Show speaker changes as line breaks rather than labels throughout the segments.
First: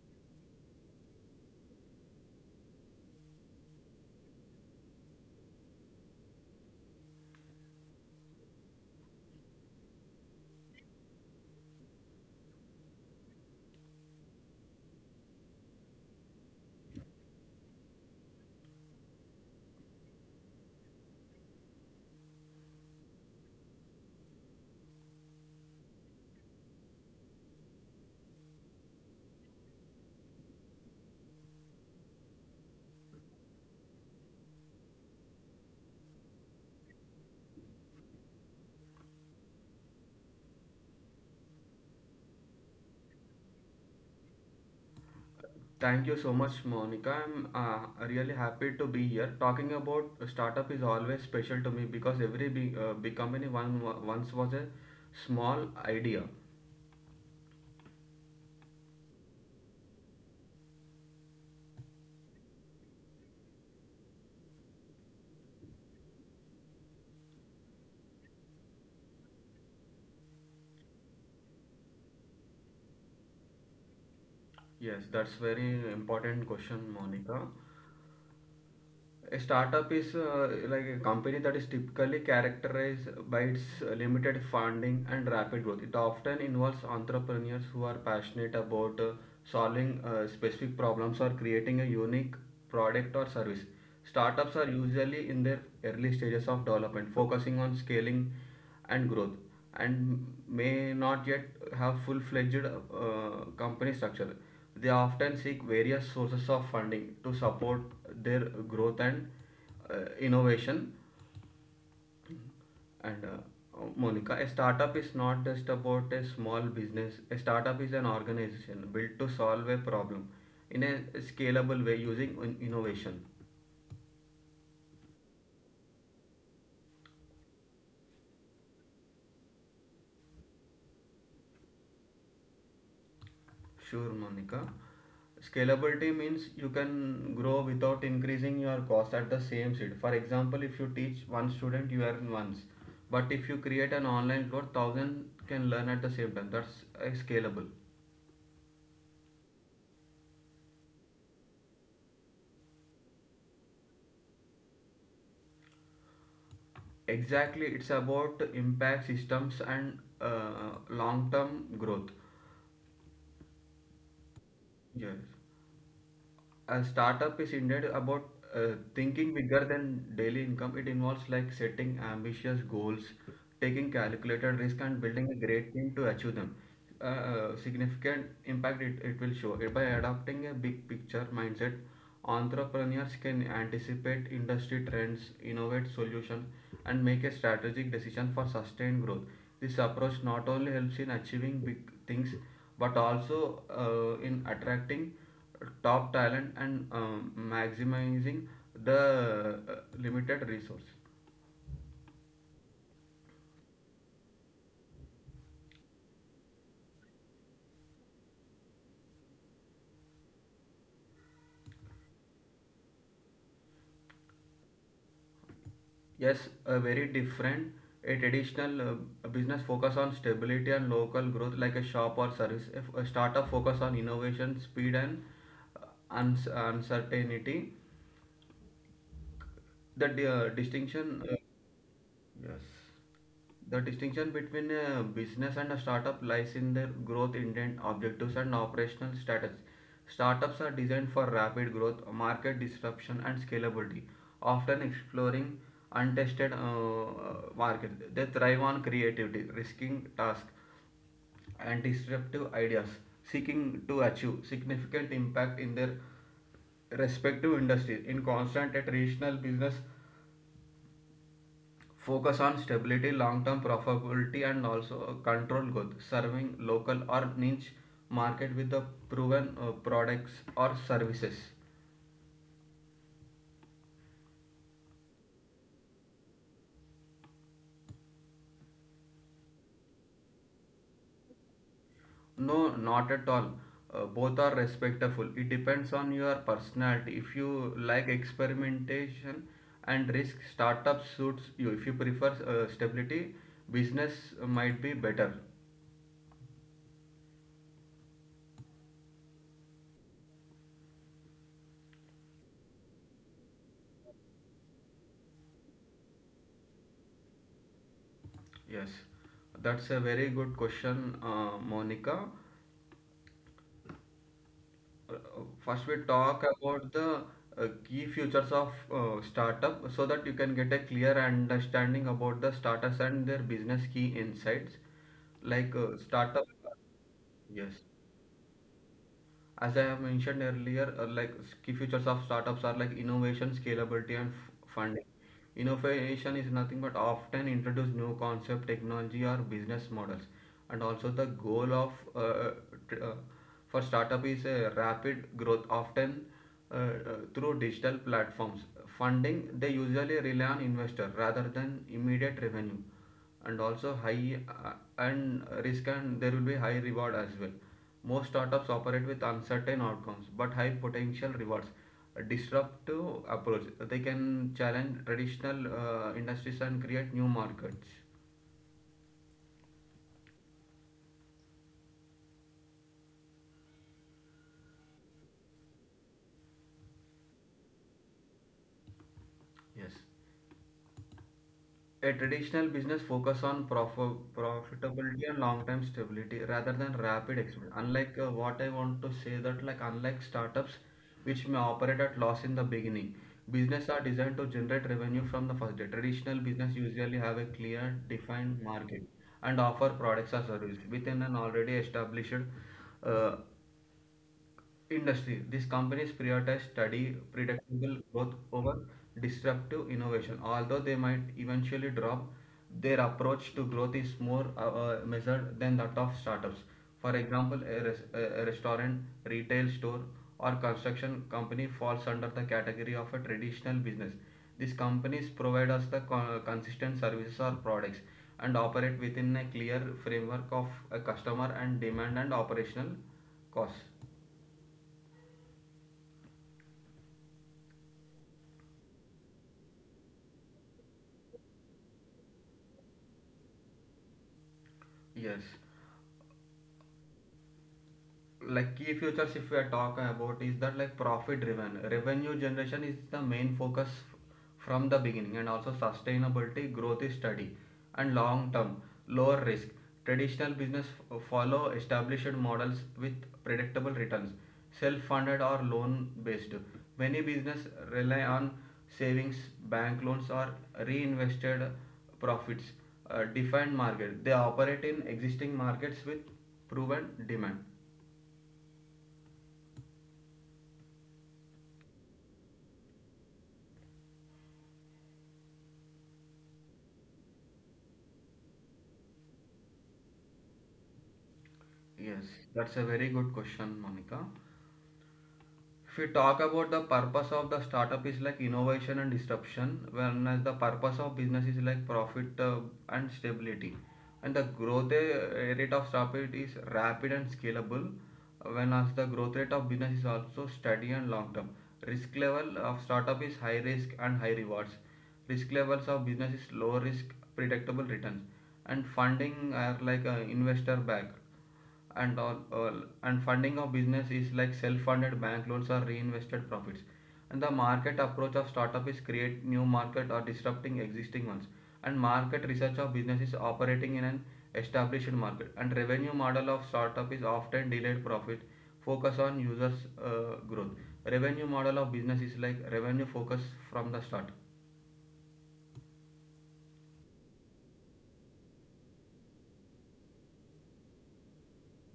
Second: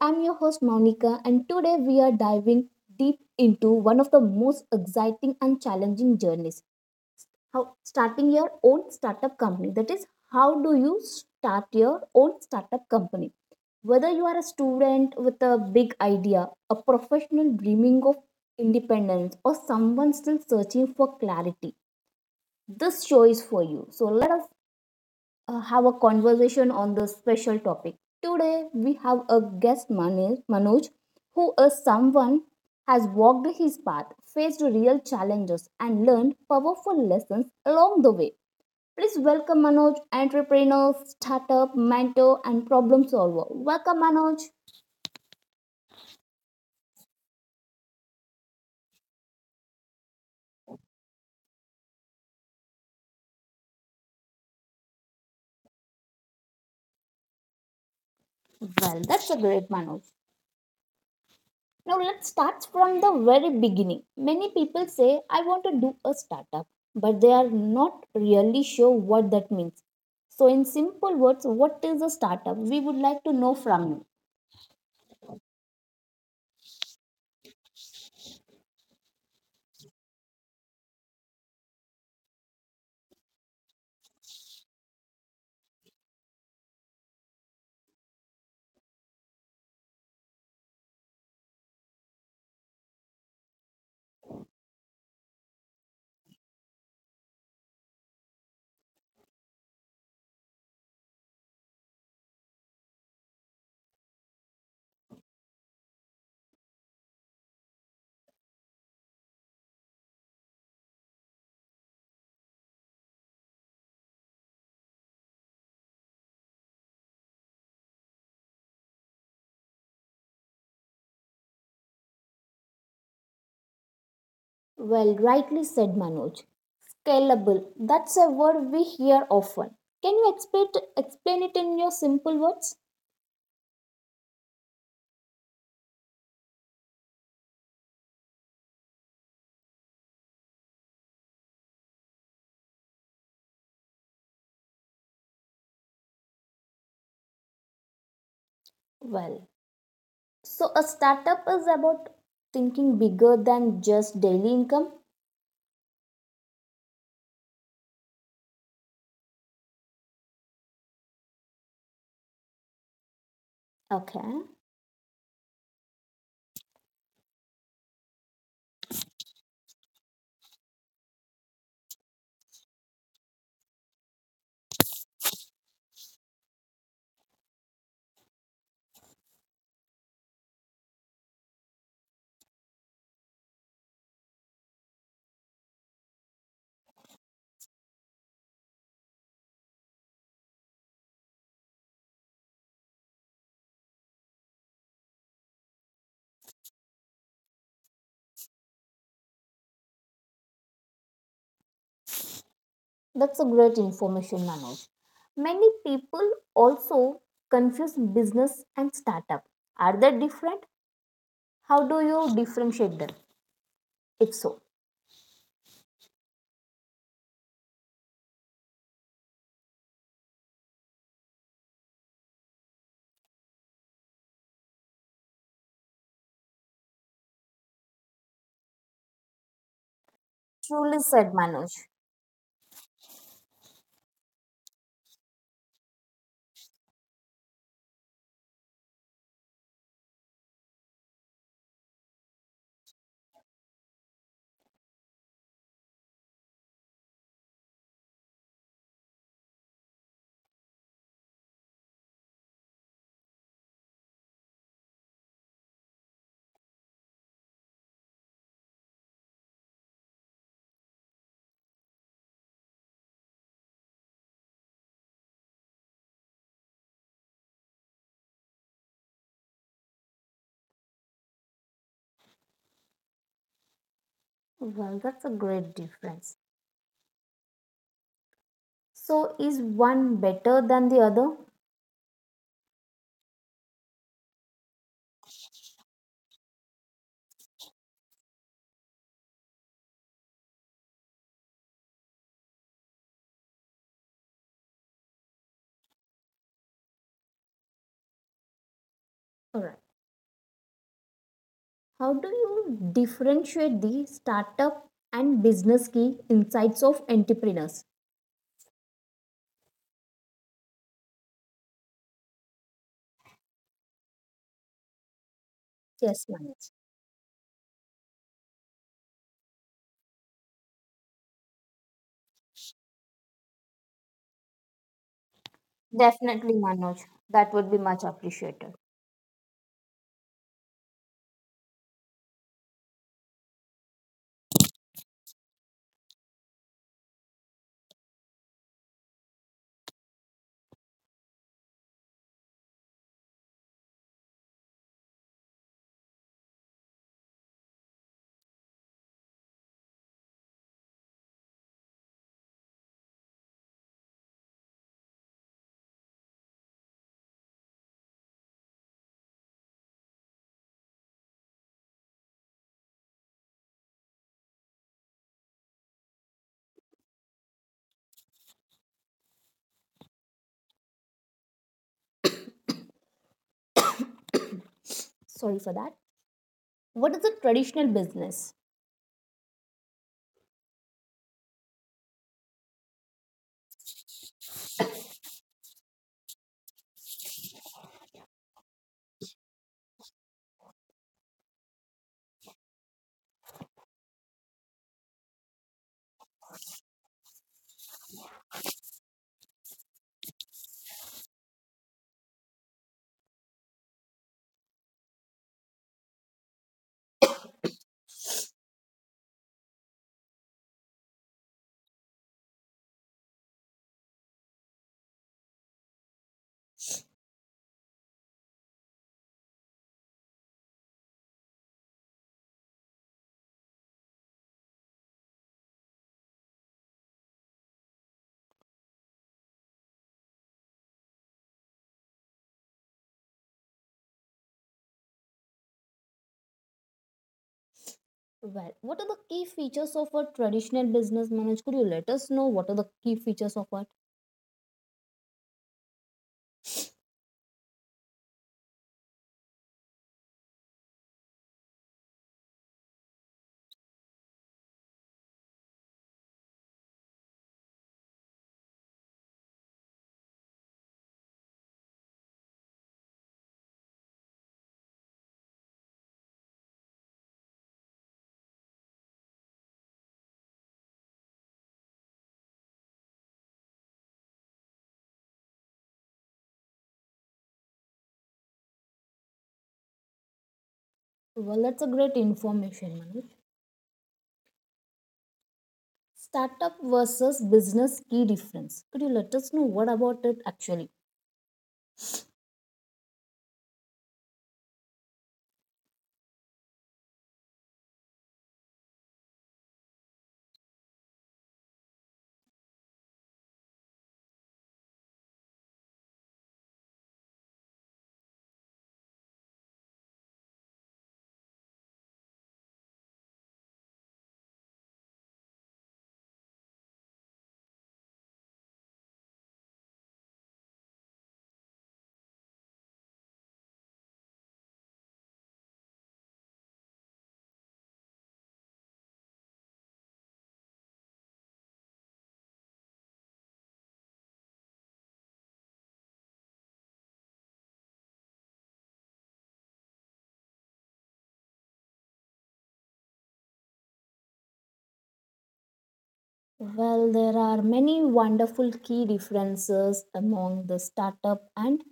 I'm your host Monica, and today we are diving deep into one of the most exciting and challenging journeys. How starting your own startup company. That is, how do you start your own startup company? Whether you are a student with a big idea, a professional dreaming of independence, or someone still searching for clarity, this show is for you. So let us have a conversation on the special topic. Today, we have a guest, Manoj, who is someone has walked his path, faced real challenges, and learned powerful lessons along the way. Please welcome Manoj, entrepreneur, startup, mentor, and problem solver. Welcome, Manoj.
Thank you so much, Monica. I'm really happy to be here. Talking about startup is always special to me because every big company once was a small idea.
Well, that's a great Manoj. Now let's start from the very beginning. Many people say, I want to do a startup, but they are not really sure what that means. So, in simple words, what is a startup? We would like to know from you.
Yes, that's very important question, Monica. A startup is like a company that is typically characterized by its limited funding and rapid growth. It often involves entrepreneurs who are passionate about solving specific problems or creating a unique product or service. Startups are usually in their early stages of development, focusing on scaling and growth, and may not yet have full-fledged company structure. They often seek various sources of funding to support their growth and innovation. And Monica, a startup is not just about a small business. A startup is an organization built to solve a problem in a scalable way using innovation.
Well, rightly said Manoj. Scalable, that's a word we hear often. Can you explain it in your simple words?
Sure, Monica. Scalability means you can grow without increasing your cost at the same seed. For example, if you teach one student, you earn once. But if you create an online course, thousand can learn at the same time. That's scalable.
Well, so a startup is about thinking bigger than just daily income.
Exactly, it's about impact systems and long-term growth.
Okay,
Yes. A startup is indeed about thinking bigger than daily income. It involves like setting ambitious goals, taking calculated risk, and building a great team to achieve them. Significant impact it will show. By adopting a big picture mindset, entrepreneurs can anticipate industry trends, innovate solutions, and make a strategic decision for sustained growth. This approach not only helps in achieving big things but also in attracting top talent and maximizing the limited resource.
that's a great information, Manoj. Many people also confuse business and startup. Are they different? How do you differentiate them? If so,
Yes, a very different. A traditional business focus on stability and local growth, like a shop or service. If a startup focus on innovation, speed, and uh, uncertainty. The di-
truly
distinction
said Manoj.
Yes. The distinction between a business and a startup lies in their growth intent, objectives, and operational strategy. Startups are designed for rapid growth, market disruption, and scalability, often exploring untested markets. They thrive on creativity, risking tasks, and disruptive ideas, seeking to achieve significant impact in their respective industries. In constant yet regional business, focus on stability, long term profitability, and also control growth, serving local or niche market with the proven products or services.
Well, that's a great difference. So, is one better than the other?
No, not at all. Both are respectful. It depends on your personality. If you like experimentation and risk, startup suits you. If you prefer stability, business might be better.
Alright. How do you differentiate the startup and business key insights of entrepreneurs?
Yes, that's a very good question, Monica. Uh, First, we
Yes,
talk
Manoj.
about the key features of startup so that you can get a clear understanding about the startups and their business key insights. Like startup,
Definitely, Manoj. That
yes.
would be much appreciated.
As I have mentioned earlier, like key features of startups are like innovation, scalability, and funding. Innovation is nothing but often introduce new concept, technology, or business models. And also the goal of tr- uh, for startup is a rapid growth, often uh, uh, through digital platforms. Funding, they usually rely on investor rather than immediate revenue, and also high and risk, and there will be high reward as well. Most startups operate with uncertain outcomes but high potential rewards. A disruptive approach. They can challenge traditional industries and create new markets.
Sorry for that. What is a traditional business?
Yes. A traditional business focus on profitability and long-term stability rather than rapid expansion. Unlike what I want to say that like unlike startups which may operate at loss in the beginning, business are designed to generate revenue from the first day. Traditional business usually have a clear defined market and offer products or services within an already established uh, industry. These companies prioritize steady, predictable growth over disruptive innovation. Although they might eventually drop, their approach to growth is more measured than that of startups. For example, a restaurant, retail store, or construction company falls under the category of a traditional business. These companies provide us the consistent services or products and operate within a clear framework of a customer and demand and operational costs.
Well, what are the key features of a traditional business, Manoj? Could you let us know what are the key features of what?
Yes. Like key futures if we are talking about is that like profit driven revenue generation is the main focus from the beginning, and also sustainability growth is steady and long term. Lower risk, traditional business follow established models with predictable returns. Self funded or loan based, many business rely on savings, bank loans, or reinvested profits. Defined market, they operate in existing markets with proven demand.
Well, that's a great information, Manoj. Startup versus business key difference. Could you let us know what about it actually?
Yes, that's a very good question, Monica. If we talk about the purpose of the startup is like innovation and disruption, whereas the purpose of business is like profit and stability. And the growth rate of startup is rapid and scalable, whereas the growth rate of business is also steady and long term. Risk level of startup is high risk and high rewards. Risk levels of business is low risk, predictable returns. And funding are like investor backed and all, and funding of business is like self-funded, bank loans, or reinvested profits. And the market approach of startup is create new market or disrupting existing ones, and market research of business is operating in an established market. And revenue model of startup is often delayed profit, focus on users growth. Revenue model of business is like revenue focus from the start.
Well, there are many wonderful key differences among the startup and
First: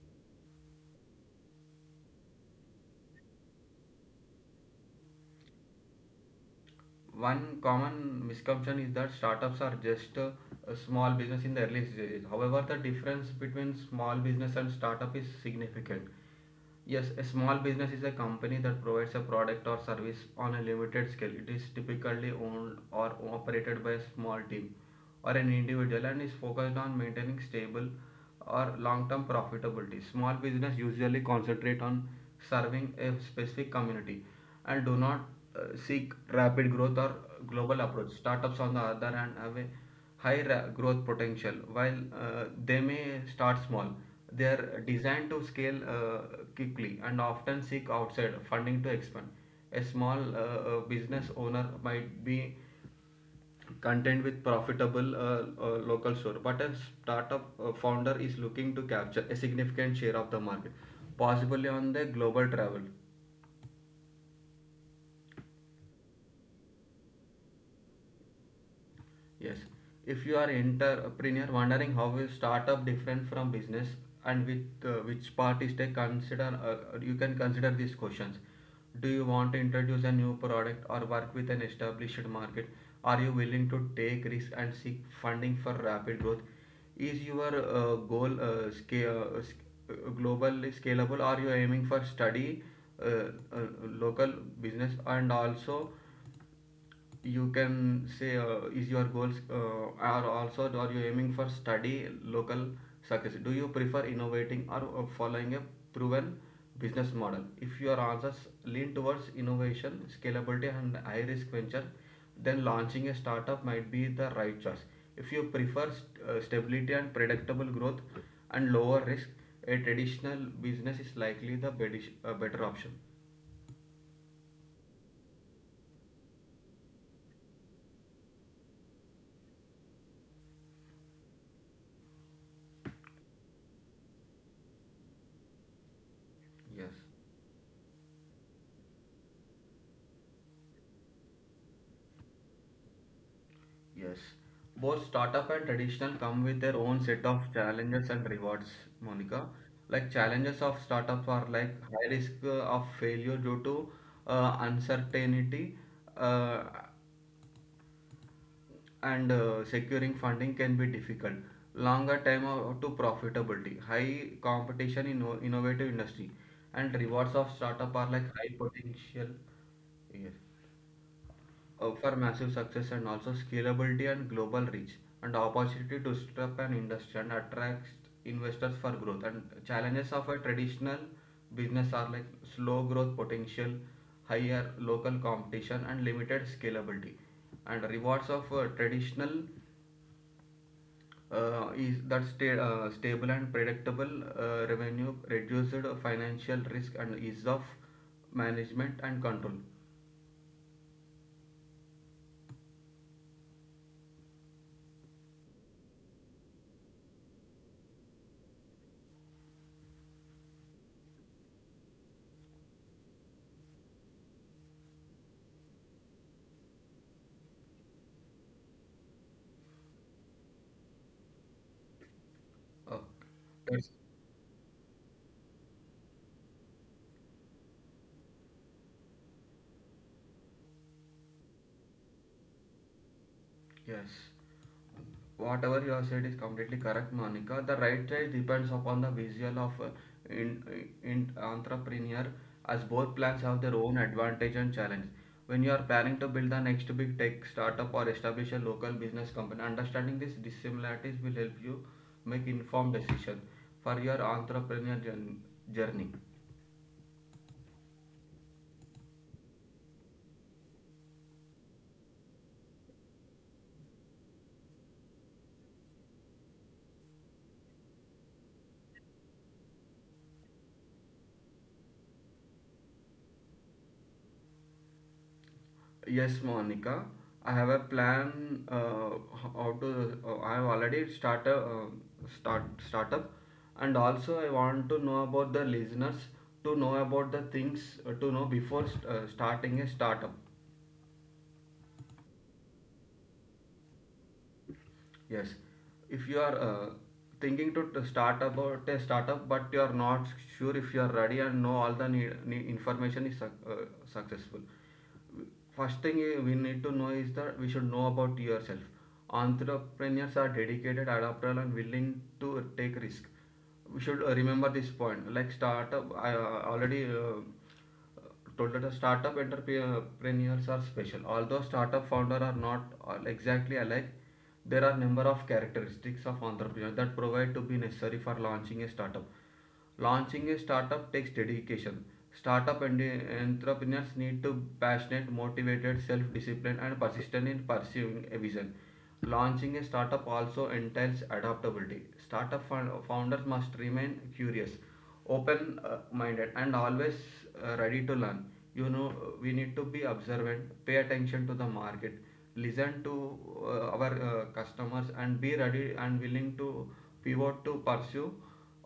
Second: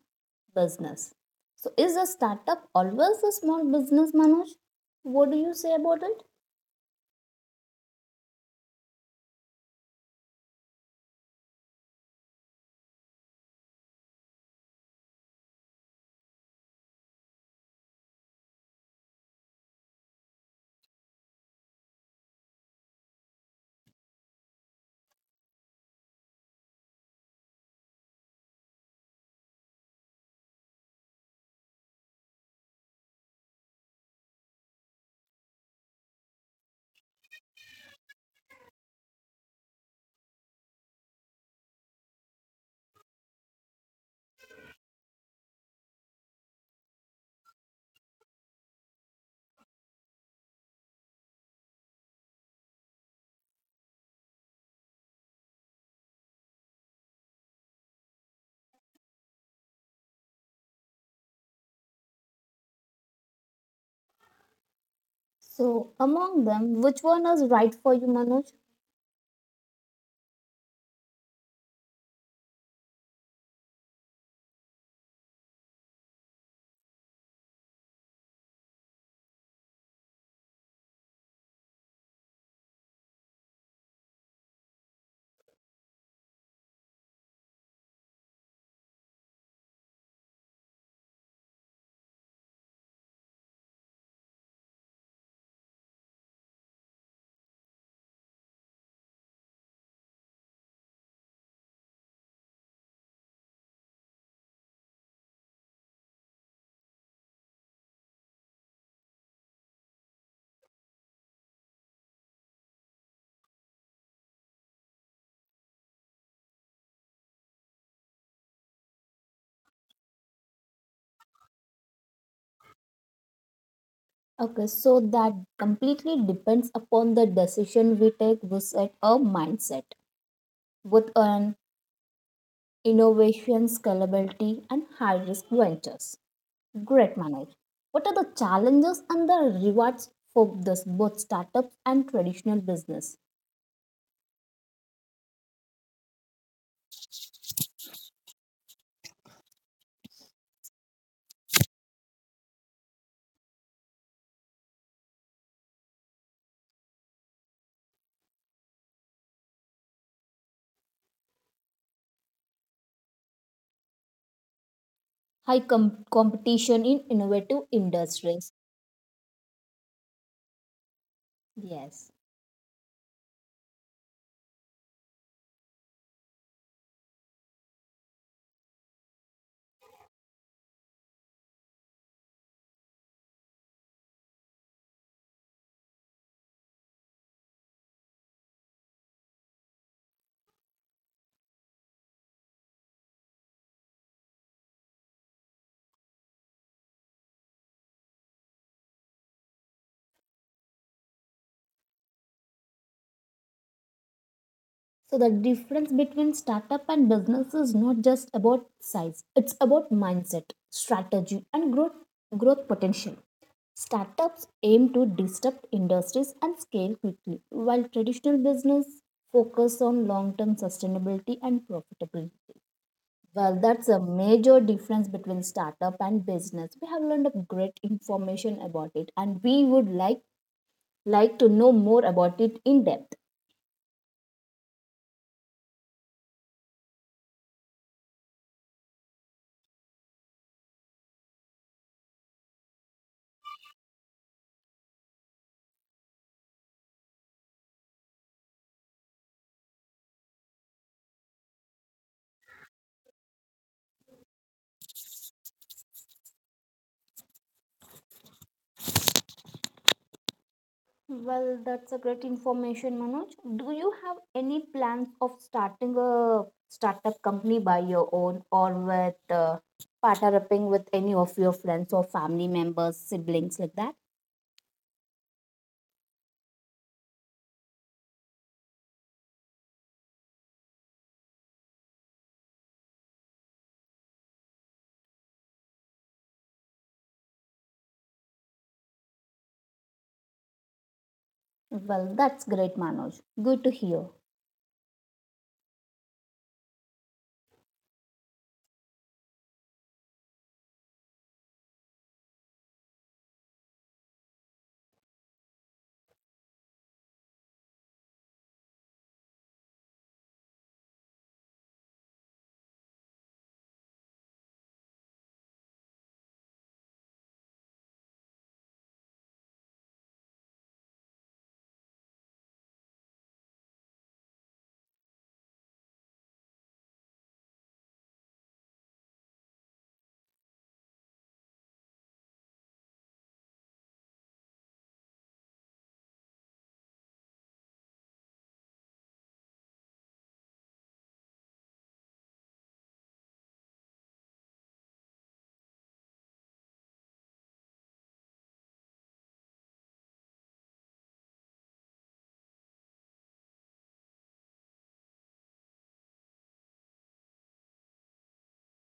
business. So, is a startup always a small business, Manoj? What do you say about it?
One common misconception is that startups are just a small business in the early stages. However, the difference between small business and startup is significant. Yes, a small business is a company that provides a product or service on a limited scale. It is typically owned or operated by a small team or an individual and is focused on maintaining stable or long-term profitability. Small business usually concentrate on serving a specific community and do not uh, seek rapid growth or global approach. Startups, on the other hand, have a high growth potential. While they may start small, they are designed to scale quickly and often seek outside funding to expand. A small business owner might be content with profitable local store, but a startup founder is looking to capture a significant share of the market, possibly on the global travel.
So, among them, which one is right for you, Manoj?
Yes, if you are entrepreneur wondering how is startup different from business and with which part is take consider, you can consider these questions. Do you want to introduce a new product or work with an established market? Are you willing to take risk and seek funding for rapid growth? Is your goal globally scalable? Are you aiming for study, uh, uh, local business? And also you can say, is your goals are you aiming for study local success? Do you prefer innovating or following a proven business model? If your answers lean towards innovation, scalability, and high risk venture, then launching a startup might be the right choice. If you prefer stability and predictable growth and lower risk, a traditional business is likely the better option.
Okay, so that completely depends upon the decision we take with a mindset, with an innovation, scalability, and high risk ventures.
Yes.
Great, Manoj. What are the challenges and the rewards for this, both startups and traditional business?
Yes. Both startup and traditional come with their own set of challenges and rewards, Monica. Like challenges of startups are like high risk of failure due to uncertainty uh, and securing funding can be difficult. Longer time to profitability, high competition in
High
innovative
com-
industry.
competition
And
in
rewards of
innovative
startup are like high
industries.
potential. Yes,
Yes.
for massive success, and also scalability and global reach, and opportunity to set up an industry, and attracts investors for growth. And challenges of a traditional business are like slow growth potential, higher local competition, and limited scalability. And rewards of traditional stable and predictable revenue, reduced financial risk, and ease of management and control.
So the difference between startup and business is not just about size. It's about mindset, strategy, and growth potential. Startups aim to disrupt industries and scale quickly, while traditional business focus on long-term sustainability and profitability.
Uh,
Well, that's
that's
a major difference between startup and business. We have learned a great information about it, and we would like to know more about it in depth.
Yes. Whatever you have said is completely correct, Monica. The right choice depends upon the visual of in, in entrepreneur, as both plans have their own advantage and challenge. When you are planning to build the next big tech startup or establish a local business company, understanding these dissimilarities will help you make informed decision for your entrepreneurial journey.
Well, that's a great information, Manoj. Do you have any plans of starting a startup company by your own or with partner with any of your friends or family members, siblings like that?
Yes, Monica. I have a plan. How to? I have already start a startup, and also I want to know about the listeners to know about the things to know before starting a startup.
Well, that's great, Manoj. Good to hear.
Yes, if you are thinking to start about a startup, but you are not sure if you are ready and know all the need information is successful. First thing we need to know is that we should know about yourself. Entrepreneurs are dedicated, adaptable, and willing to take risk. We should remember this point. Like startup, I already told that the startup entrepreneurs are special. Although startup founders are not all exactly alike, there are number of characteristics of entrepreneurs that provide to be necessary for launching a startup. Launching a startup takes dedication. Startup and entrepreneurs need to be passionate, motivated, self-disciplined, and persistent in pursuing a vision. Launching a startup also entails adaptability. Startup founders must remain curious, open minded and always ready to learn you know uh, we need to be observant, pay attention to the market, listen to our customers and be ready and willing to pivot to pursue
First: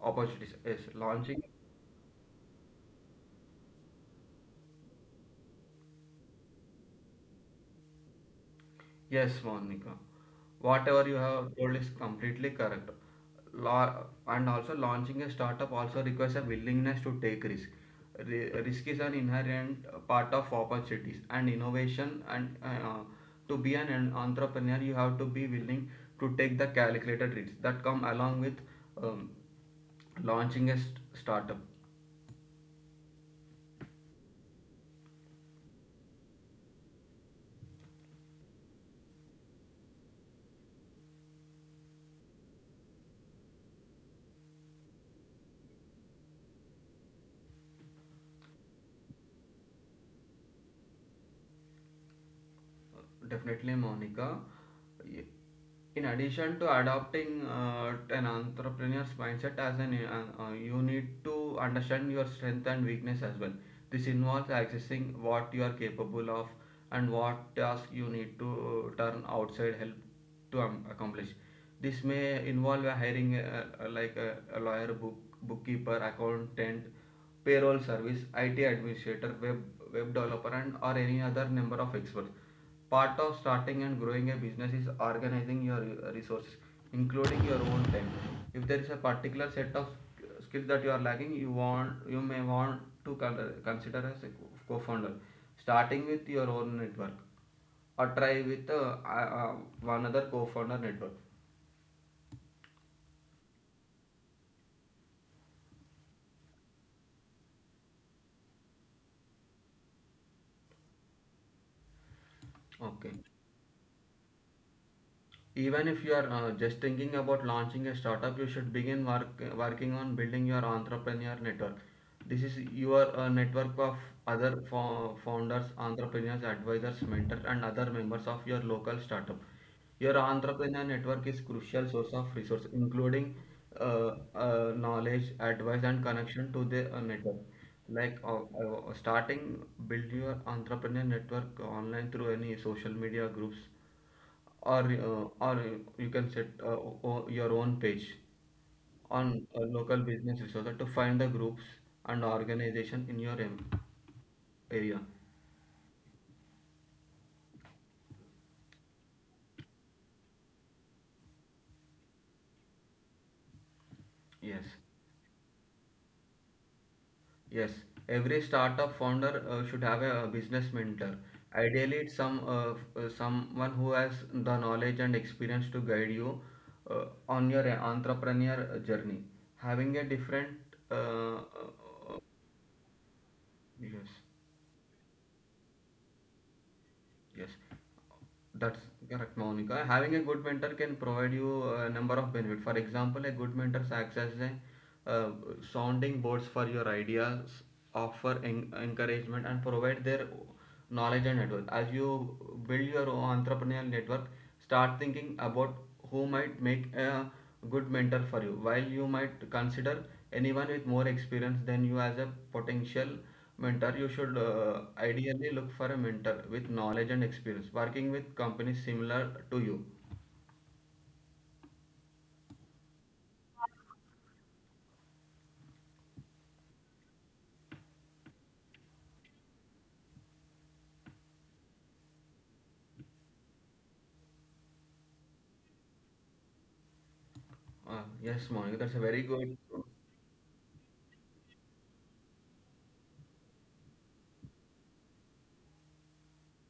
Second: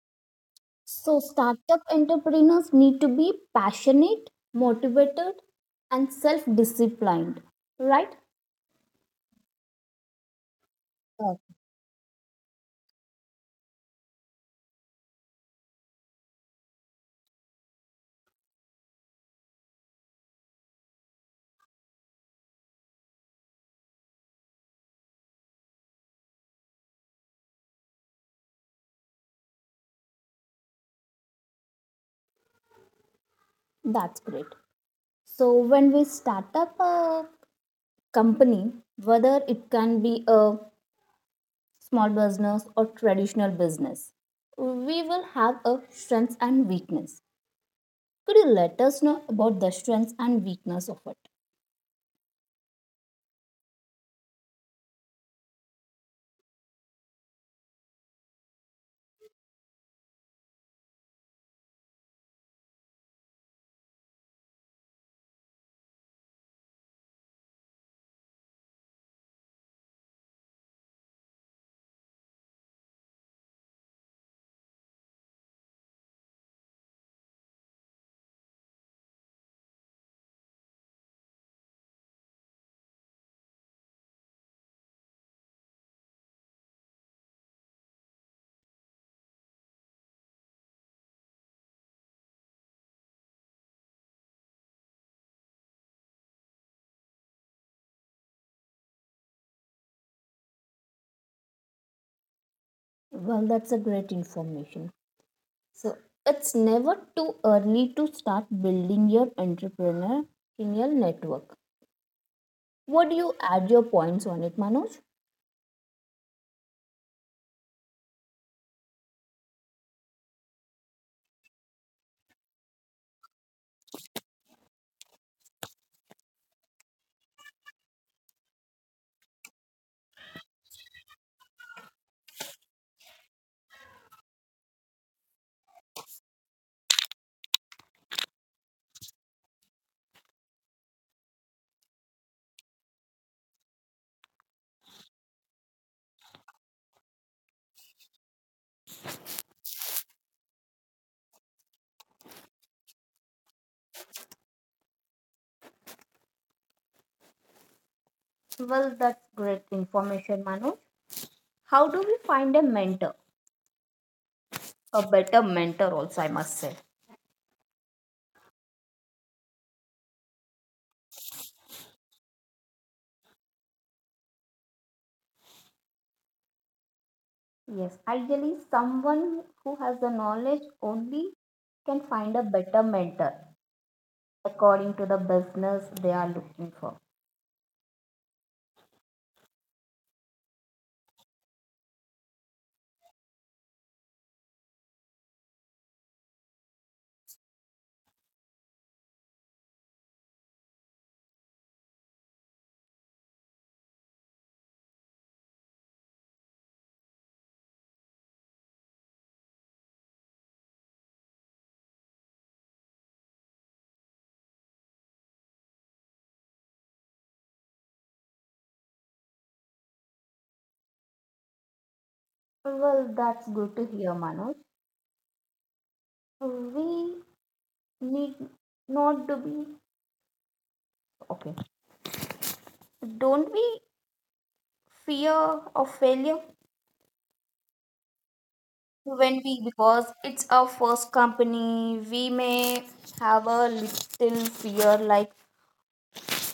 opportunities, yes,
So,
launching.
startup entrepreneurs need to be passionate, motivated, and self disciplined, right?
Yes, Monica. Whatever you
Uh,
have told is completely correct. La- and also launching a startup also requires a willingness to take risk. Risk is an inherent part of opportunities and innovation. And to be an entrepreneur, you have to be willing to take the calculated risks that come along with um, launching a startup.
that's great. So, when we start up a company, whether it can be a small business or traditional business. We will have a strengths and weakness. Could you let us know about the strengths and weakness of it?
Definitely, Monica. In addition to adopting an entrepreneur's mindset as an you need to understand your strength and weakness as well. This involves accessing what you are capable of and what task you need to turn outside help to accomplish. This may involve hiring like a lawyer, book, bookkeeper, accountant, payroll service, IT administrator, web, web developer, and or any other number of experts. Part of starting and growing a business is organizing your resources, including your own time. If there is a particular set of skills that you are lacking, you may want to consider as a founder. Starting with your own network or try with one other co-founder network.
Well, that's a great information. So it's never too early to start building your entrepreneurial network.
Okay.
Would you add your points on it, Manoj?
Even if you are just thinking about launching a startup, you should working on building your entrepreneur network. This is your network of other founders, entrepreneurs, advisors, mentors, and other members of your local startup. Your entrepreneur network is crucial source of resource, including knowledge, advice, and connection to the network. Like starting, build your entrepreneur network online through any social media groups or you can set your own page on a local business resource to find the groups and organization in your area.
Well, that's great information, Manoj. How do we find a mentor?
Yes.
A better mentor, also, I must say.
Yes, every startup founder should have a, business mentor. Ideally it's some someone who has the knowledge and experience to guide you on your
Yes, ideally,
entrepreneur journey.
someone who has the
Having a
knowledge
different
only can find a better mentor
yes.
according to the business they are looking for.
Yes, that's correct, Monica. Having a good mentor can provide you a number of benefits. For example, a good mentor acts as a uh, sounding boards for your ideas, offer encouragement, and provide their knowledge and network. As you build your own entrepreneurial network, start thinking about who might make a good mentor for you. While you might consider anyone with more experience than you as a potential mentor, you should ideally look for a mentor with knowledge and experience, working with companies similar to you.
Well, that's good to hear, Manoj. We need not to be okay. Don't we fear of failure
Yes, Monica, that's a very
when
good.
we because it's our first company? We may have a little fear, like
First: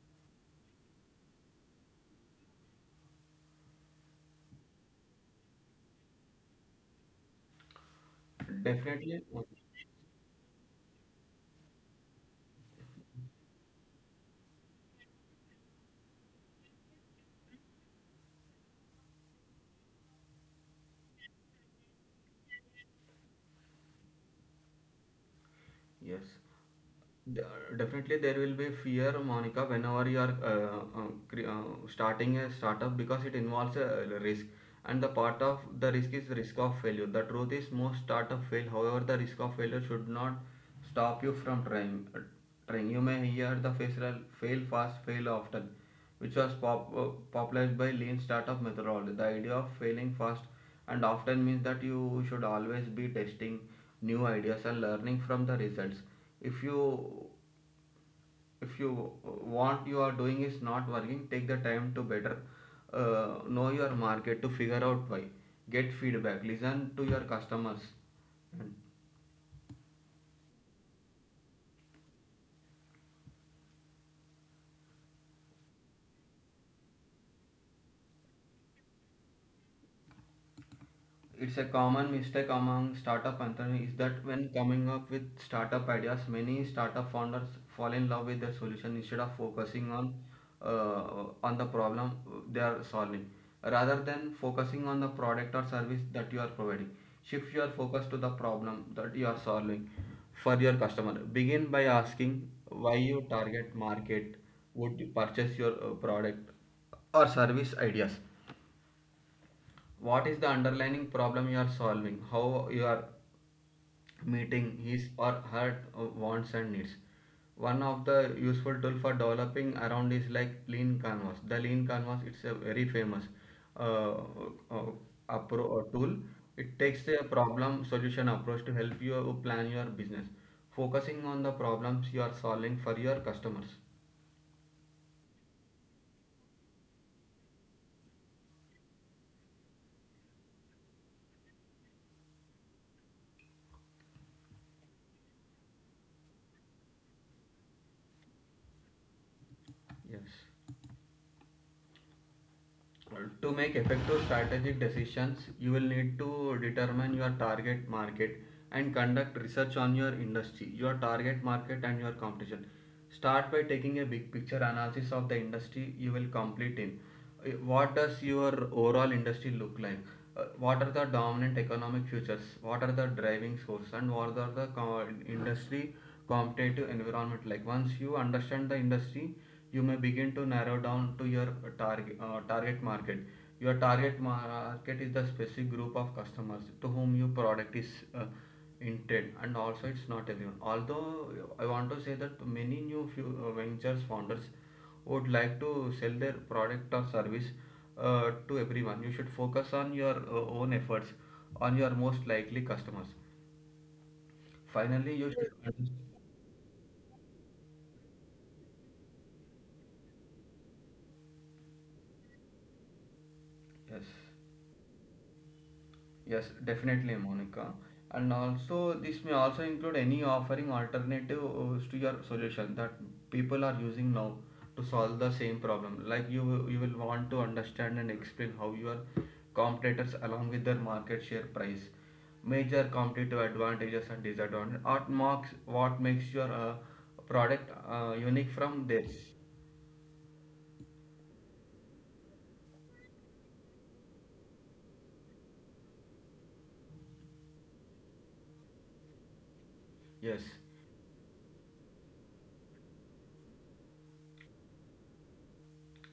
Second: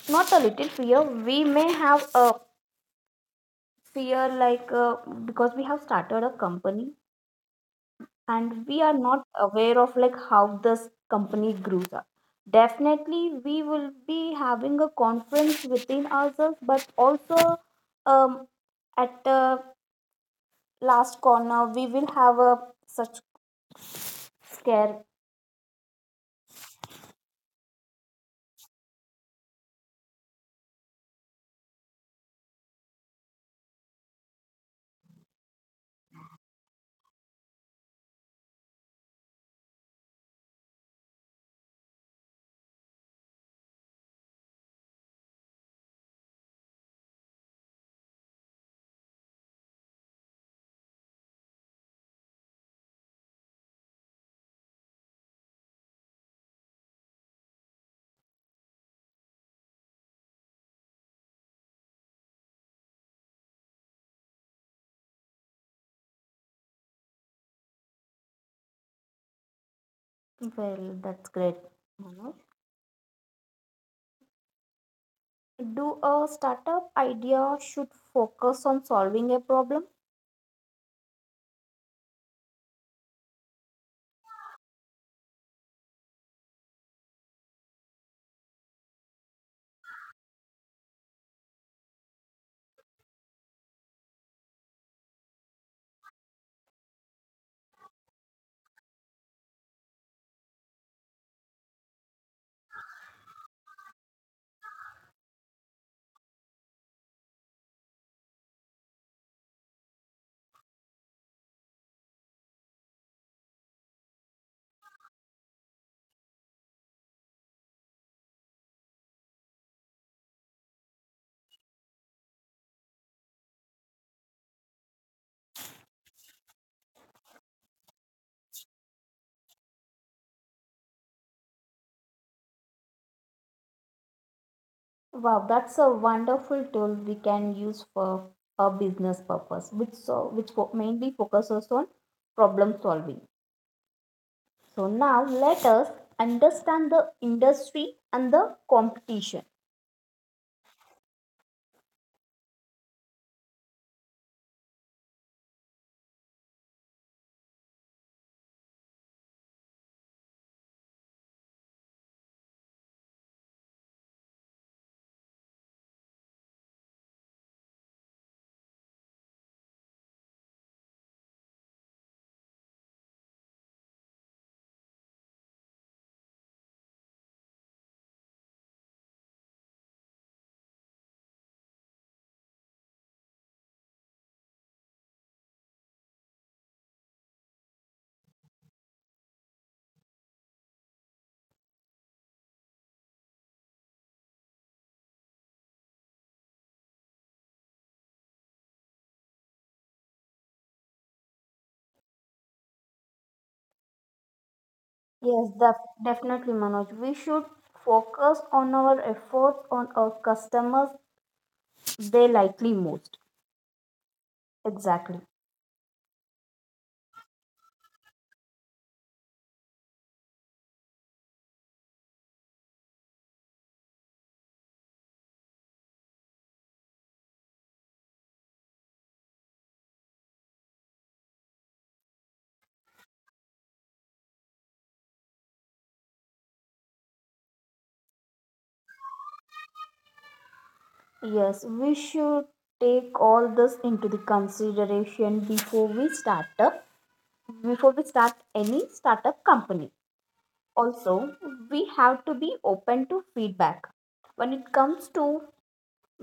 not a little fear. We may have a fear like because we have started a company and we are not
Definitely.
aware of like how this company grows up. Definitely we will be having a conference within ourselves, but also um, at the last corner we will have a such scare.
Yes, D- definitely there will be fear, Monica, whenever you are starting a startup because it involves a risk, and the part of the risk is risk of failure. The truth is most startup fail. However, the risk of failure should not stop you from trying. Trying. You may hear the phrase "Well, fail fast, fail often," which was popularized by lean startup methodology. The idea of failing fast and often means that you should always be testing new ideas and learning from the results. If you if you uh, want, you are doing is not working, take the time to better know your market to figure out why. Get feedback, listen to your customers, and
Well, that's great, Manoj. Do a startup idea should focus on solving a problem.
it's a common mistake among startup entrepreneurs is that when coming up with startup ideas, many startup founders fall in love with their solution instead of focusing on the problem they are solving. Rather than focusing on the product or service that you are providing, shift your focus to the problem that you are solving for your customer. Begin by asking why your target market would purchase your product or service ideas, what is the underlying problem you are solving, how you are meeting his or her wants and needs. One of the useful tool for developing around is like lean canvas. The lean canvas, it's a very famous uh, uh, tool. It takes a problem solution approach to help you plan your business, focusing on the problems you are solving for your customers.
Wow, that's a wonderful tool we can use for a business purpose, which so which mainly focuses on problem solving. So now let us understand the industry and the competition.
Yes, to make effective strategic decisions you will need to determine your target market and conduct research on your industry, your target market and your competition. Start by taking a big picture analysis of the industry you will complete in. What does your overall industry look like? What are the dominant economic futures, what are the driving forces? And what are the industry competitive environment like? Once you understand the industry, you may begin to narrow down to your target market. Your target market is the specific group of customers to whom your product is uh, intended, and also it's not everyone. Although I want to say that many new few, ventures founders would like to sell their product or service to everyone, you should focus on your own efforts on your most likely customers. Finally, you
Yes,
should
definitely, Manoj. We should focus on our efforts on our customers they likely most.
yes.
Exactly.
Yes, definitely, Monica. And also, this may also include any offering alternatives to your solution that people are using now to solve the same problem. Like you will want to understand and explain how your competitors, along with their market share price, major competitive advantages and disadvantages, what makes your product unique from theirs.
Yes, we should take all this into the consideration before we start up before we start any startup company.
Yes,
Also, we have to be open to feedback. When it comes to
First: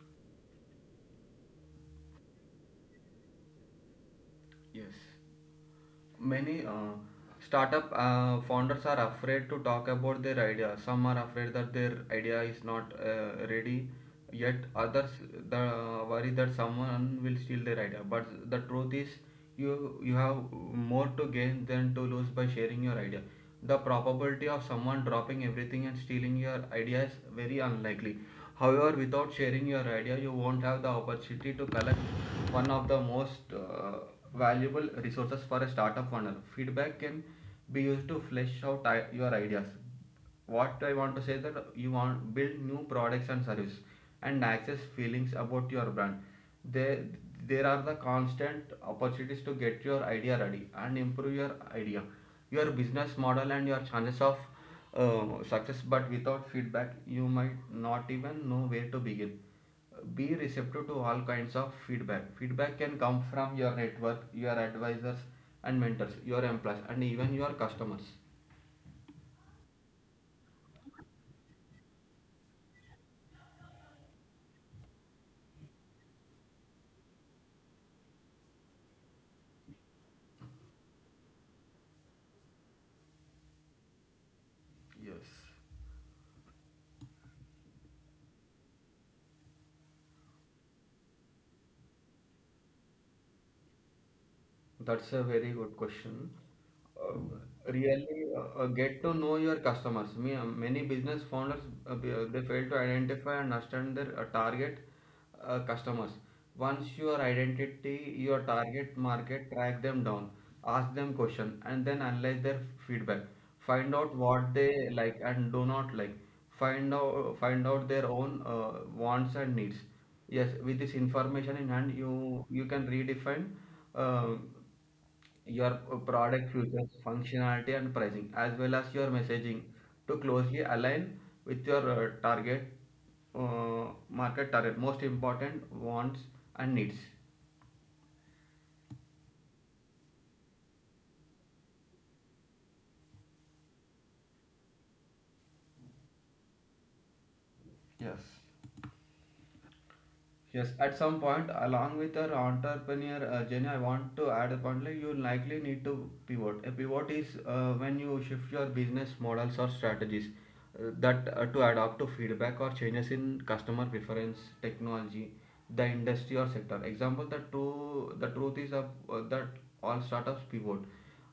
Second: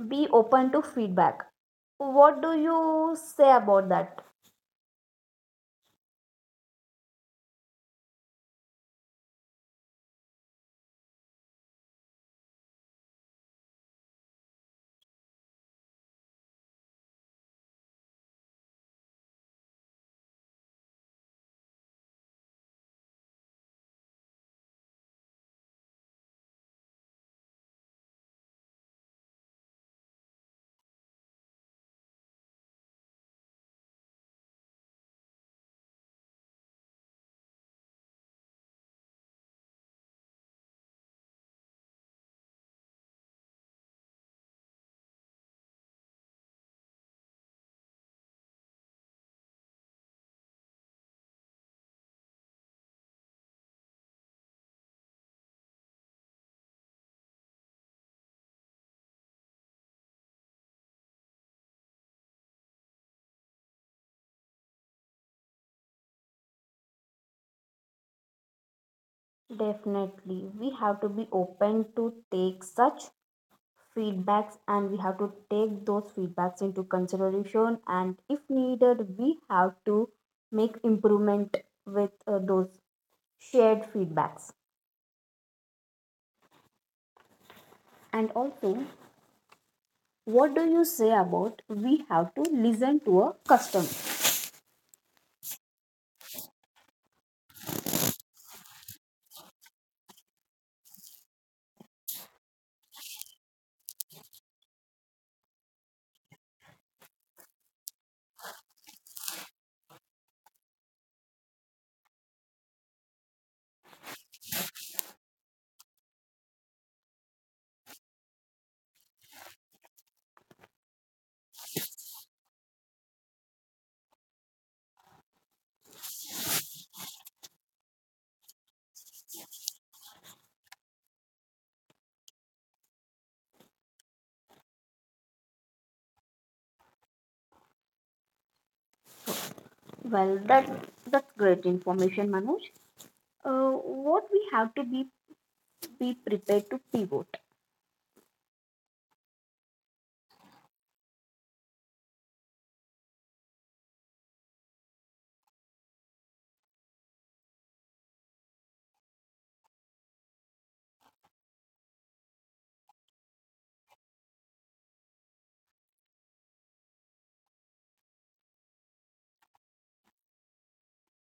be open to feedback, what do you say about that?
yes. Many startup founders are afraid to talk about their idea. Some are afraid that their idea is not ready yet. Others, the worry that someone will steal their idea. But the truth is you have more to gain than to lose by sharing your idea. The probability of someone dropping everything and stealing your idea is very unlikely. However, without sharing your idea, you won't have the opportunity to collect one of the most valuable resources for a startup founder. Feedback can be used to flesh out your ideas, what I want to say that you want build new products and service and access feelings about your brand. There there are the constant opportunities to get your idea ready and improve your idea, your business model and your chances of success. But without feedback you might not even know where to begin. Be receptive to all kinds of feedback. Feedback can come from your network, your advisors and mentors, your employees and even your customers.
Definitely, we have to be open to take such feedbacks and we have to take those feedbacks into consideration. And if needed, we have to make improvement with those shared feedbacks.
Yes.
And also, what do you say about we have to listen to a customer?
That's a very good question. Uh, really, get to know your customers. Many business founders they fail to identify and understand their target customers. Once your identity, your target market, track them down, ask them question, and then analyze their feedback. Find out what they like and do not like. Find out their own wants and needs. Yes, with this information in hand you can redefine um, your product features, functionality and pricing, as well as your messaging to closely align with your target uh, market target most important wants and needs.
Well, that's great information, Manoj. What we have to be prepared to pivot.
Yes. Yes, at some point, along with your entrepreneur journey, I want to add a point like you likely need to pivot. A pivot is when you shift your business models or strategies that to adapt to feedback or changes in customer preference, technology, the industry or sector. Example: the truth is that all startups pivot.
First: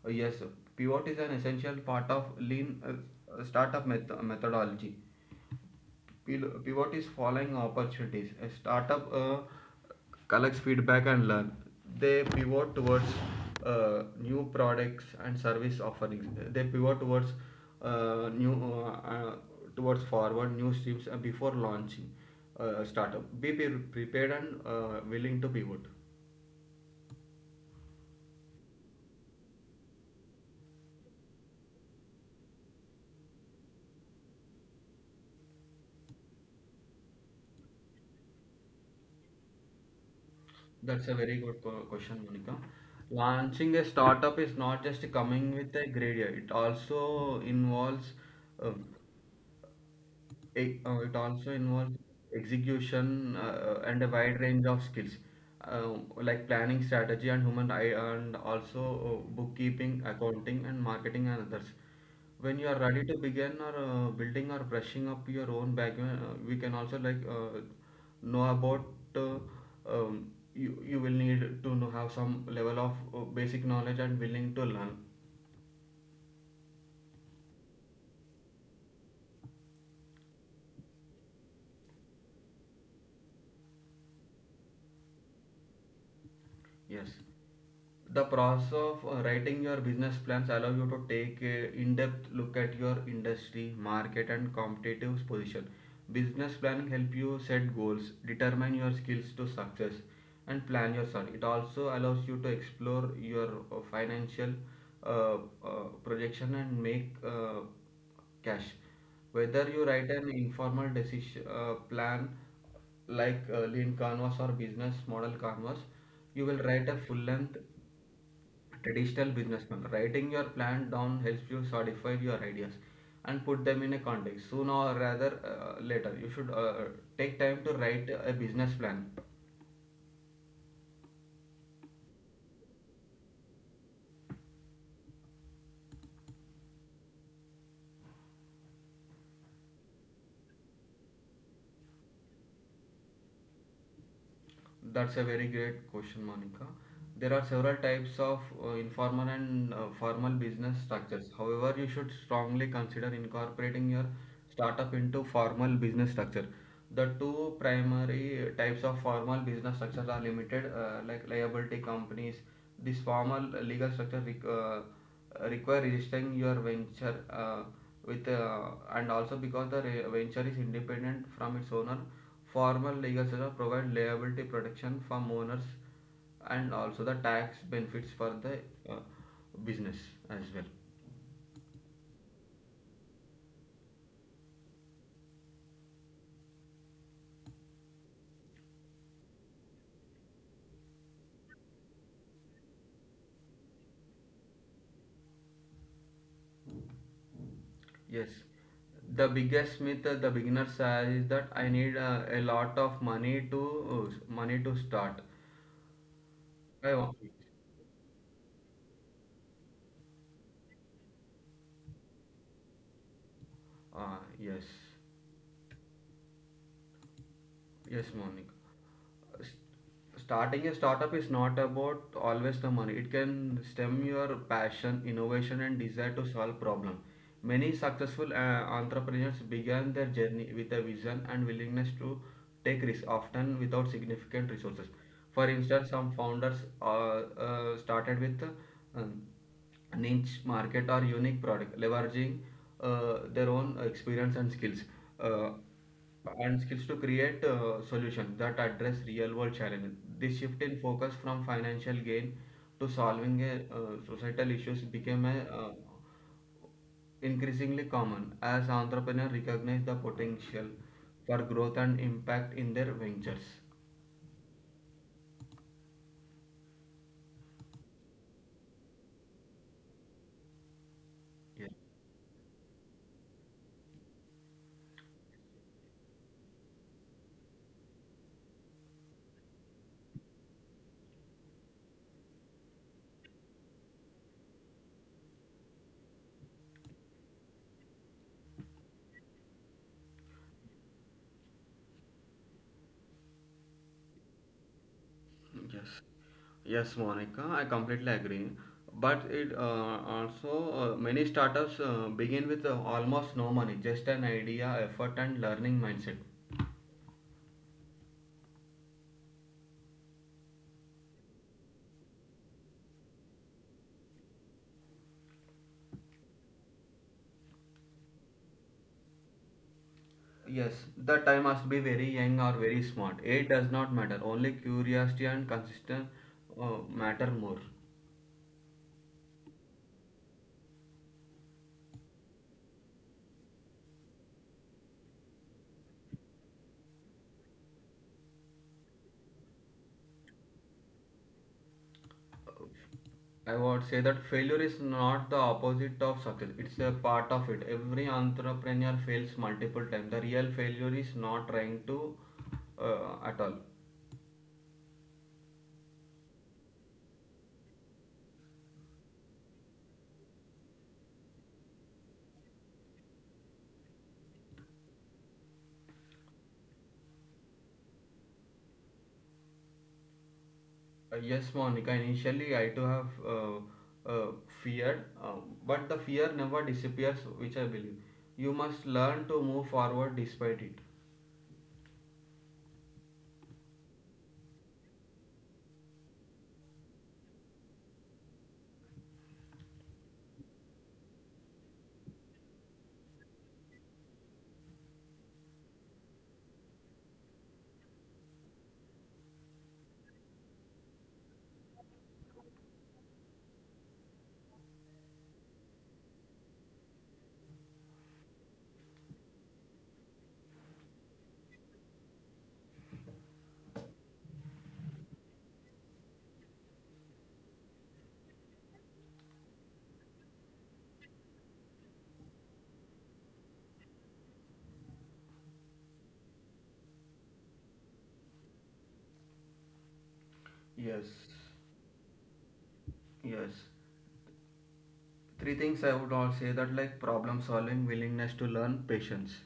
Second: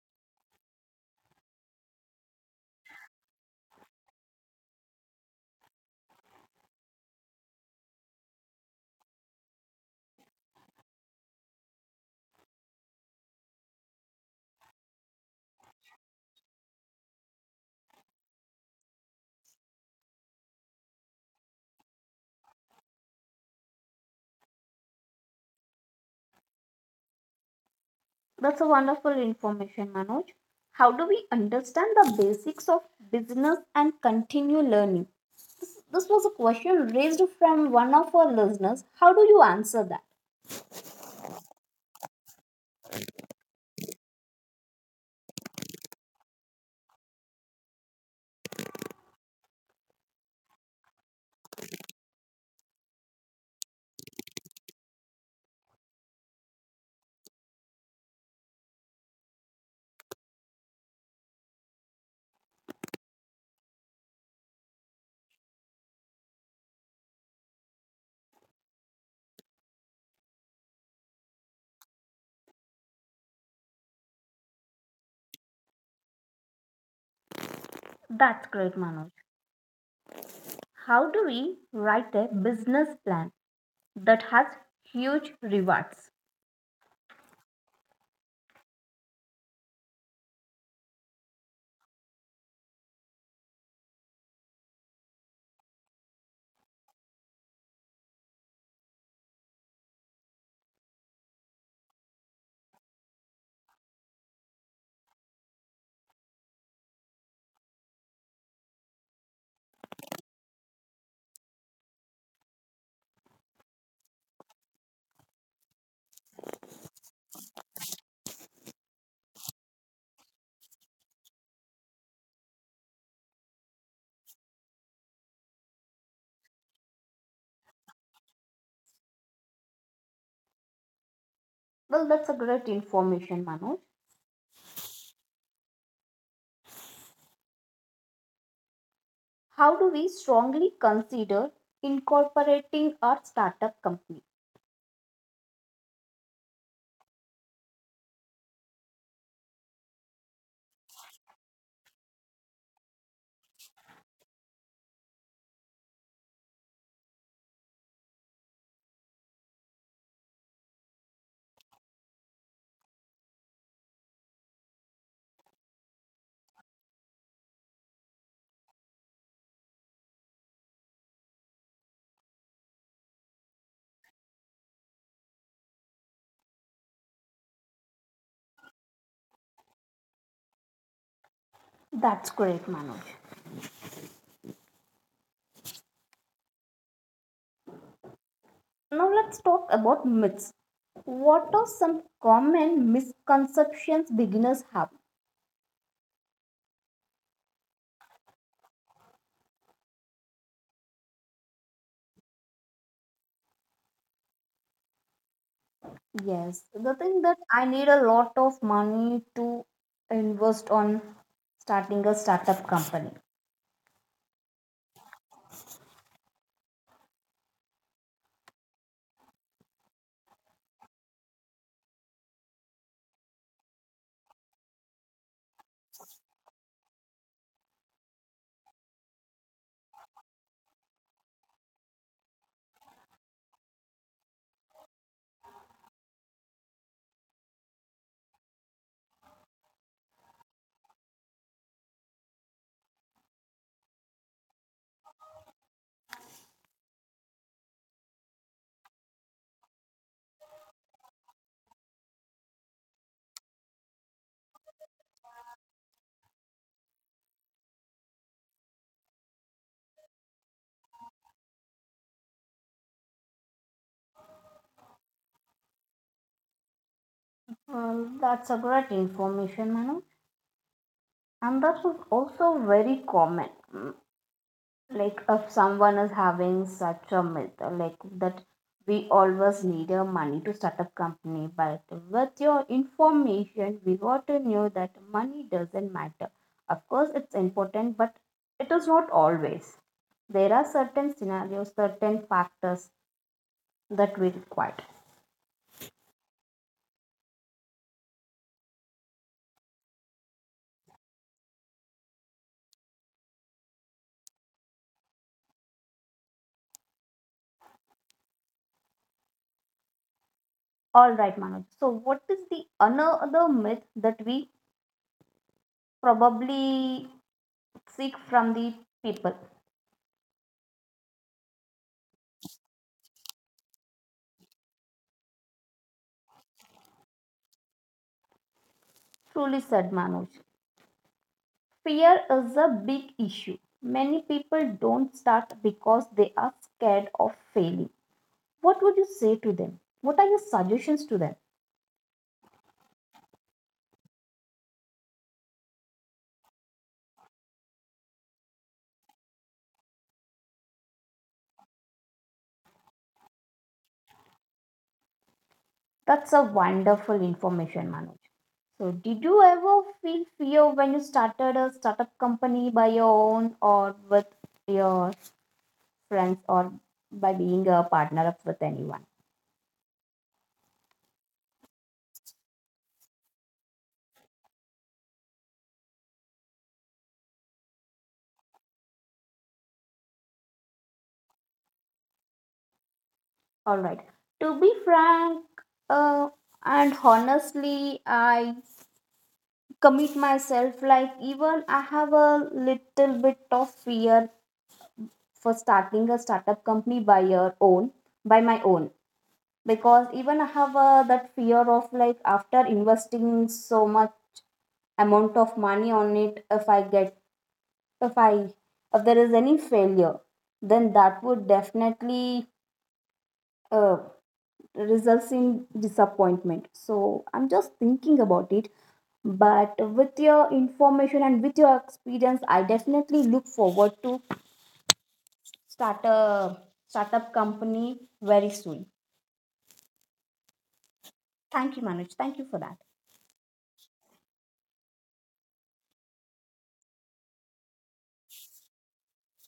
Yes, pivot is an essential part of lean startup methodology. Pivot is following opportunities. A startup collects feedback and learn. They pivot towards new products and service offerings. They pivot towards new towards forward new streams before launching startup. Be prepared and willing to pivot.
That's a wonderful information, Manoj. How do we understand the basics of business and continue learning? This was a question raised from one of our listeners. How do you answer that?
That's a very good question, Monica. Launching a startup is not just coming with a great idea. It also involves uh, it also involves execution and a wide range of skills like planning, strategy, and human eye, and also bookkeeping, accounting, and marketing, and others. When you are ready to begin or building or brushing up your own background, we can also like know about uh, you. You will need to know have some level of basic knowledge and willing to learn.
That's great, Manoj. How do we write a business plan that has huge rewards?
Yes. The process of writing your business plans allow you to take a in-depth look at your industry, market and competitive position. Business planning help you set goals, determine your skills to success and plan your start. It also allows you to explore your financial uh, uh, projection and make cash. Whether you write an informal decision plan like lean canvas or business model canvas, you will write a full length traditional businessman. Writing your plan down helps you solidify your ideas and put them in a context sooner or rather later. You should take time to write a business plan.
Well, that's a great information, Manoj. How do we strongly consider incorporating our startup company?
That's a very great question, Monica. There are several types of informal and formal business structures. However, you should strongly consider incorporating your startup into formal business structure. The two primary types of formal business structures are limited, like liability companies. This formal legal structure require registering your venture with and also because the venture is independent from its owner, formal legal setup provide liability protection from owners and also the tax benefits for the uh, business as well.
That's great, Manoj. Now let's talk about myths. What are some common misconceptions beginners have?
Yes, the biggest myth that the beginners have is that I need a lot of money to money to start.
Yes,
I
the
want-
thing that I need a lot of money to invest on starting a startup company.
yes, yes Monica, starting a startup is not about always the money. It can stem your passion, innovation and desire to solve problem. Many successful entrepreneurs began their journey with a vision and willingness to take risks often without significant resources. For instance, some founders started with um, niche market or unique product, leveraging their own experience and skills uh, and skills to create solutions that address real world challenges. This shift in focus from financial gain to solving a, societal issues became a, increasingly common as entrepreneurs recognize the potential for growth and impact in their ventures.
Well, that's a great information, Manu. And
Yeah,
that was also very common. Like if someone is having such a myth like that we always need a money to start a company, but with your information we got to know that money doesn't matter. Of course it's important, but it is not always. There are certain scenarios, certain factors that we require.
yes yes, Monica, I completely agree. But it also many startups begin with almost no money, just an idea, effort, and learning mindset.
All right manoj, so what is the another myth that we probably seek from the people?
Yes, the time must be very young or very smart. It does not matter. Only curiosity and consistent matter more.
Truly said, Manoj. Fear is a big issue. Many people don't start because they are scared of failing. What would you say to them? What are your suggestions to them?
I would say that failure is not the opposite of success. It's a part of it. Every entrepreneur fails multiple times. The real failure is not trying to at all.
That's a wonderful information, Manoj. So, did you ever feel fear when you started a startup company by your own or with your friends or by being a partner up with anyone?
Yes, Monica. Initially, I too have uh, feared, but the fear never disappears, which I believe. You must learn to move forward despite it.
All right. To be frank uh, and honestly, I commit myself like even I have a little bit of fear for starting a startup company by your own, by my own. Because even I have that fear of like after investing so much amount of money on it, if I get if I if there is any failure, then that would definitely uh, results in disappointment. So I'm just thinking about it. But with your information and with your experience, I definitely look forward to start a startup company very soon.
Yes,
Thank you, Manoj. Thank you for that.
yes. Three things I would all say that like problem solving, willingness to learn, patience.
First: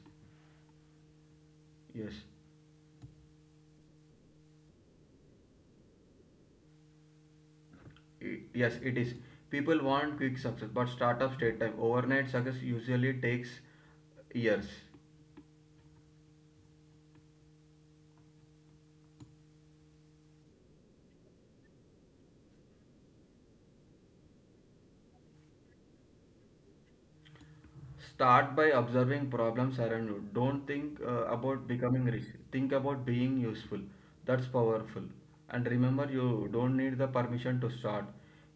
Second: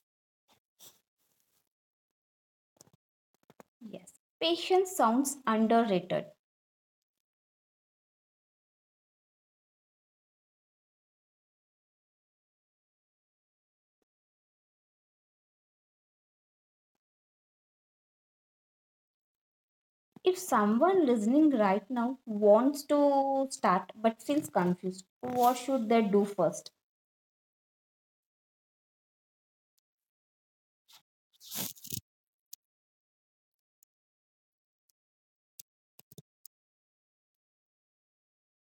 Yes,
Yes. Patience sounds underrated.
yes, it is. People want quick success, but startups take time. Overnight success usually takes years.
If someone listening right now wants to start but feels confused, what should they do first?
Start by observing problems around you. Don't think about becoming rich. Think about being useful. That's powerful. And remember, you don't need the permission to start.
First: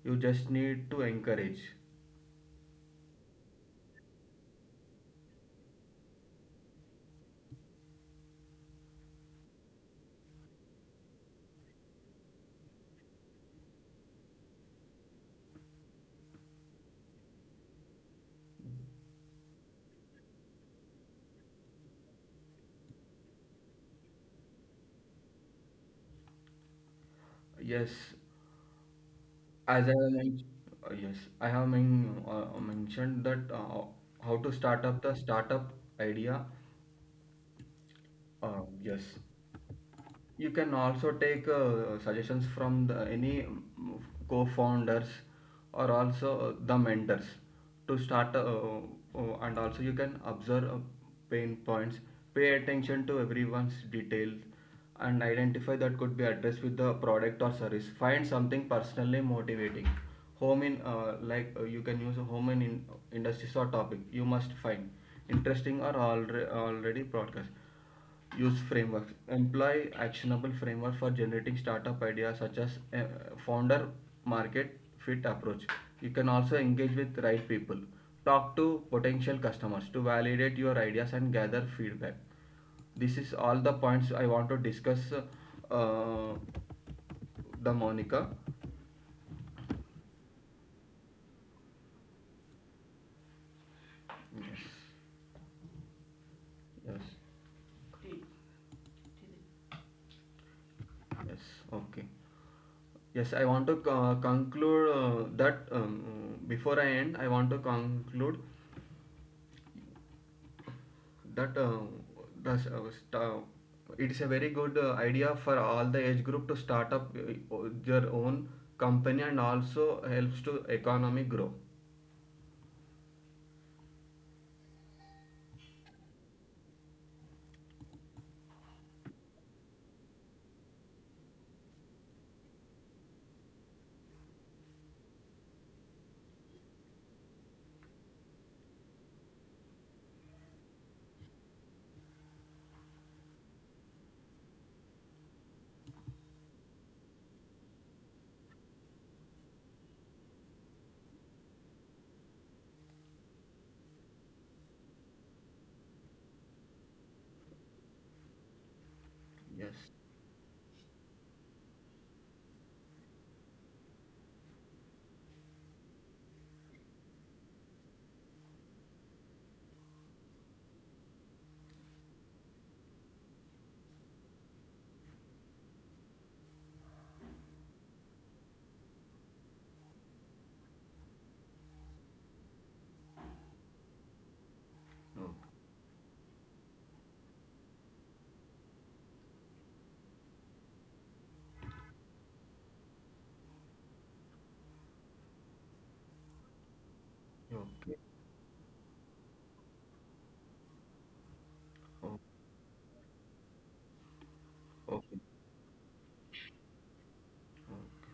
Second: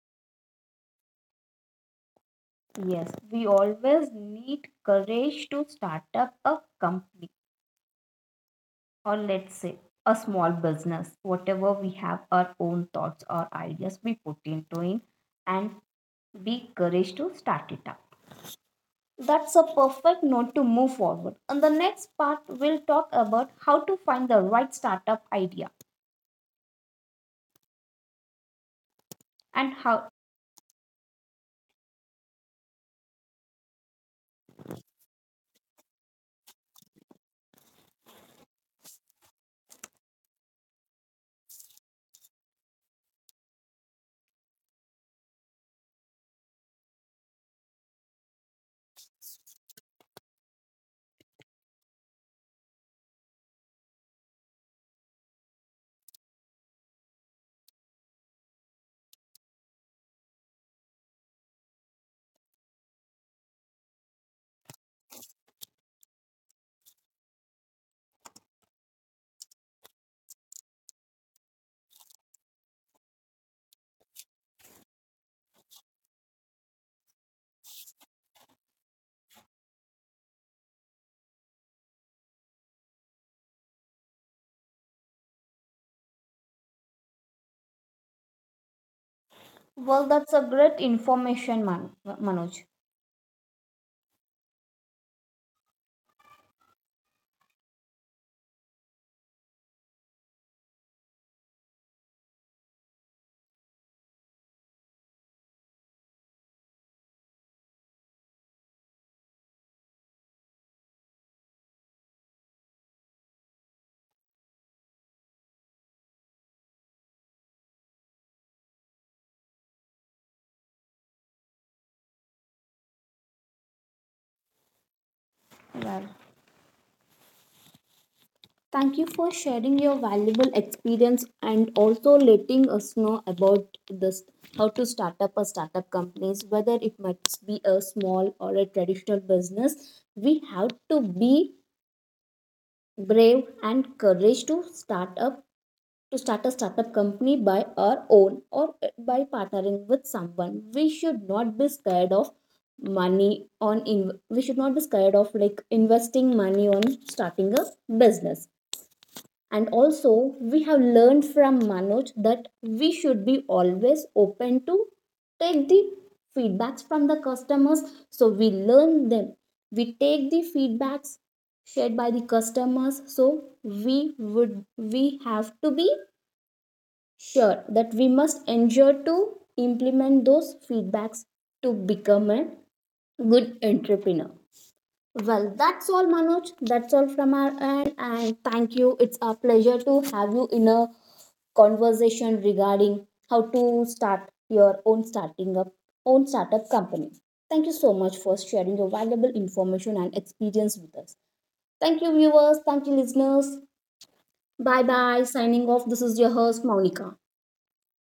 You just need to encourage.
Yes, we always need courage to start up a company, or let's say a small business, whatever we have our own thoughts or ideas we put into it and be courage to start it up. That's a perfect note to move forward. In the next part, we'll talk about how to find the right startup idea
Yes,
and
as I
how.
have men- yes, mentioned that how to start up the startup idea. Yes, you can also take suggestions from the, any mm, co-founders or also the mentors to start and also you can observe pain points, pay attention to everyone's details and identify that could be addressed with the product or service. Find something personally motivating, home in like you can use a in industries or topic you must find interesting or already broadcast. Use frameworks. Employ actionable frameworks for generating startup ideas such as founder market fit approach. You can also engage with right people. Talk to potential customers to validate your ideas and gather feedback. This is all the points I want to discuss the Monica.
Well, that's a great information, Manoj.
Yes, yes, yes. Okay. Yes, I want to conclude that before I end, I want to conclude that that's, uh, sta- it's a very good idea for all the age group to start up their own company and also helps to economy grow.
Well, thank you for sharing your valuable experience and also letting us know about this how to start up a startup companies, whether it must be a small or a traditional business. We have to be brave and courage to start up, to start a startup company by our own or by partnering with someone. We should not be scared of money on in we should not be scared of like investing money on starting a business. And
Yes.
also, we have learned from Manoj that we should be always open to take the feedbacks from the customers. So we learn them. We take the feedbacks shared by the customers. So we would we have to be sure that we must ensure to implement those feedbacks to become a good entrepreneur.
Oh,
Well, that's all, Manoj. That's all from our end. And thank you. It's a pleasure to have you in a conversation regarding how to start your own starting up own startup company. Thank you so
okay.
much for sharing your valuable information and experience with us. Thank you,
Oh,
viewers. Thank you, listeners. Bye
okay.
bye. Signing off. This is your host, Monica.
Oh.